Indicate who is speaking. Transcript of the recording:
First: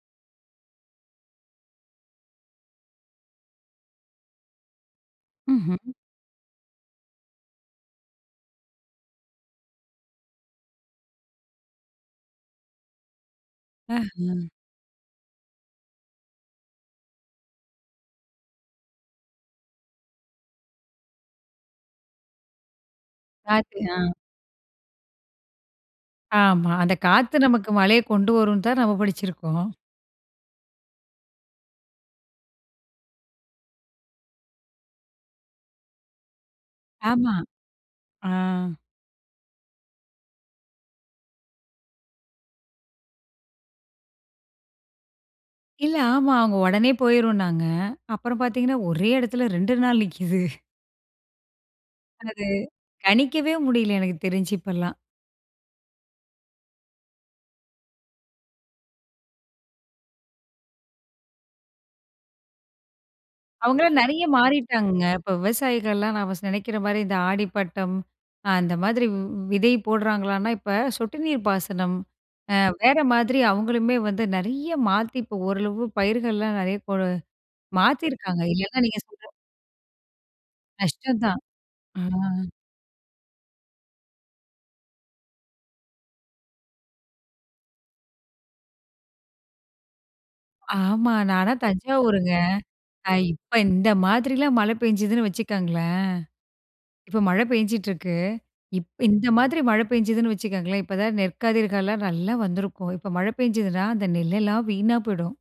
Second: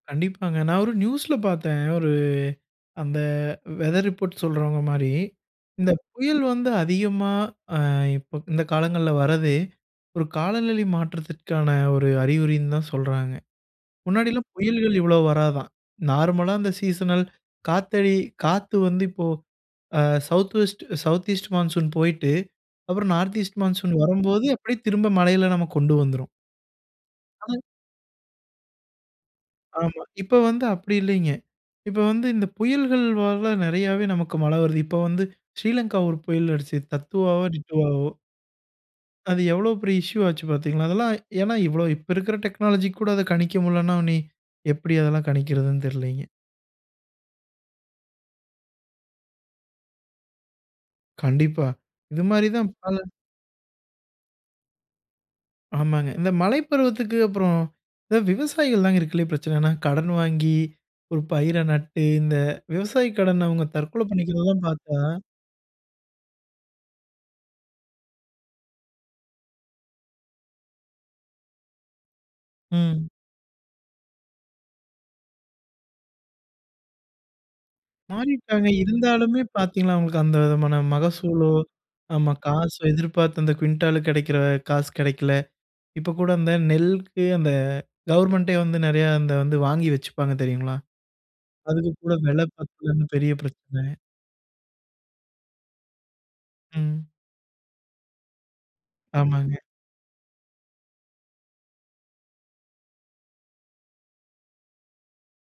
Speaker 1: கண்டிப்பாங்க. நான் ஒரு நியூஸ்ல பார்த்தேன். ஒரு அந்த வெதர் ரிப்போர்ட் சொல்றவங்க மாரி,
Speaker 2: ம்ஹம்.
Speaker 1: இந்த புயல் வந்து அதிகமா அ இப்ப இந்த காலங்கள்ல வர்றதே ஒரு காலநிலை மாற்றத்திற்கான ஒரு அறிகுறினு தான் சொல்றாங்க. முன்னாடிலாம்
Speaker 2: அஹ.
Speaker 1: புயல்கள் இவ்ளோ வராதாம். நார்மலா அந்த சீசனல் காத்தடி காத்து வந்து இப்போ அ south west south east monsoon போய்ட்டு அப்புறம் நார்த் ஈஸ்ட்
Speaker 2: காத்து
Speaker 1: மான்சூன்
Speaker 2: ஆ.
Speaker 1: வரும்போது அப்டியே திரும்ப மழையில நம்ம கொண்டு வந்துரும்.
Speaker 2: ஆமா. அந்த காத்து
Speaker 1: அது
Speaker 2: நமக்கு மழைய கொண்டு வரும்னு தான் நம்ம படிச்சிருக்கோம்.
Speaker 1: ஆமா. இப்ப வந்து அப்டி இல்லைங்க. இப்ப வந்து இந்த புயல்கள் ஆல நெறையாவே நமக்கு மழ வருது. இப்ப வந்து ஸ்ரீலங்கா ஒரு புயல அடிச்சுது
Speaker 2: ஆமா.
Speaker 1: தத்துவாவோ டிட்டுவாவோ.
Speaker 2: ஆ.
Speaker 1: அது எவ்வளோ பெரிய இஷ்யூ ஆச்சு பார்த்தீங்களா, அதெல்லாம் ஏனா இவ்வளவு இப்ப இருக்குற டெக்னாலஜிக்கு கூட அத கணிக்க முட்லனா இனி எப்டி அதெல்லாம் கணிக்கிறதுனு
Speaker 2: இல்ல,
Speaker 1: தெரில்லைங்க.
Speaker 2: ஆமா அவங்க உடனே போயிரும்னாங்க அப்பறம் பாத்தீங்கனா ஒரே இடத்துல 2 நாள் நிக்குது.
Speaker 1: கண்டிப்பா. இது
Speaker 2: அது
Speaker 1: மாரி தான். பல
Speaker 2: கணிக்கவே முடில எனக்கு தெரிஞ்சு இப்பலாம்.
Speaker 1: ஆமாங்க. இந்த மழை பருவத்துக்கு அப்புறம் விவசாயிகள் தான் இருக்கதில்லையே பிரச்சன. எனா கடன் வாங்கி ஒரு பயிர நட்டு இந்த விவசாய கடன் அவங்க
Speaker 2: அவங்களாம்
Speaker 1: தற்கொல
Speaker 2: நெறைய
Speaker 1: பண்ணிக்கறதெல்லாம் பார்த்தா
Speaker 2: மாறிட்டாங்கங்க. இப்ப விவசாயிகள்லாம் நம்ம ச நெனக்கிற மாரி இந்த ஆடி பட்டம், அந்த மாரி வ் விதை போடுறாங்களான்னா இப்ப சொட்டு நீர் பாசனம், அ வேற
Speaker 1: ம்.
Speaker 2: மாதிரி அவங்களுமே வந்து நெறைய மாத்தி இப்ப ஓரளவு பயிர்கள்லாம் நெறைய கொடு மாத்திருக்காங்க.
Speaker 1: மாறிட்டாங்க
Speaker 2: இல்லனா நீங்க சொல்ற
Speaker 1: இருந்தாலுமே பார்த்தீங்களா, அவங்களுக்கு அந்த விதமான
Speaker 2: கஷ்டம் தான்.
Speaker 1: மகசூலோ
Speaker 2: ஆ.
Speaker 1: நம்ம காசோ எதிர்பார்த்து அந்த குவிண்டால கிடைக்கிற காசு கிடைக்கல. இப்ப கூட அந்த நெல்க்கு அந்த கவர்ன்மென்ட்டே வந்து நெறைய அந்த வந்து வாங்கி வச்சுப்பாங்க தெரியுங்களா,
Speaker 2: ஆமா நானா
Speaker 1: அதுக்கு கூட
Speaker 2: தஞ்சாவூருங்க.
Speaker 1: வில பத்தலனு
Speaker 2: அ
Speaker 1: பெரிய
Speaker 2: இப்ப இந்த
Speaker 1: பிரச்சன.
Speaker 2: மாதிரிலாம் மழை பெஞ்சுதுன்னு வச்சுக்கங்களேன்.
Speaker 1: ம்.
Speaker 2: இப்ப மழை பேஞ்சிட்டுருக்கு. இப் இந்த மாதிரி
Speaker 1: ஆமாங்க.
Speaker 2: மழை பேஞ்சுதுன்னு வச்சுக்கோங்களேன், இப்பதான் நெற்கதிர்காலம் நல்லா வந்திருக்கும் இப்ப மழை பெஞ்சுதுனா அந்த நெல்லெல்லாம் வீணா போய்டும்.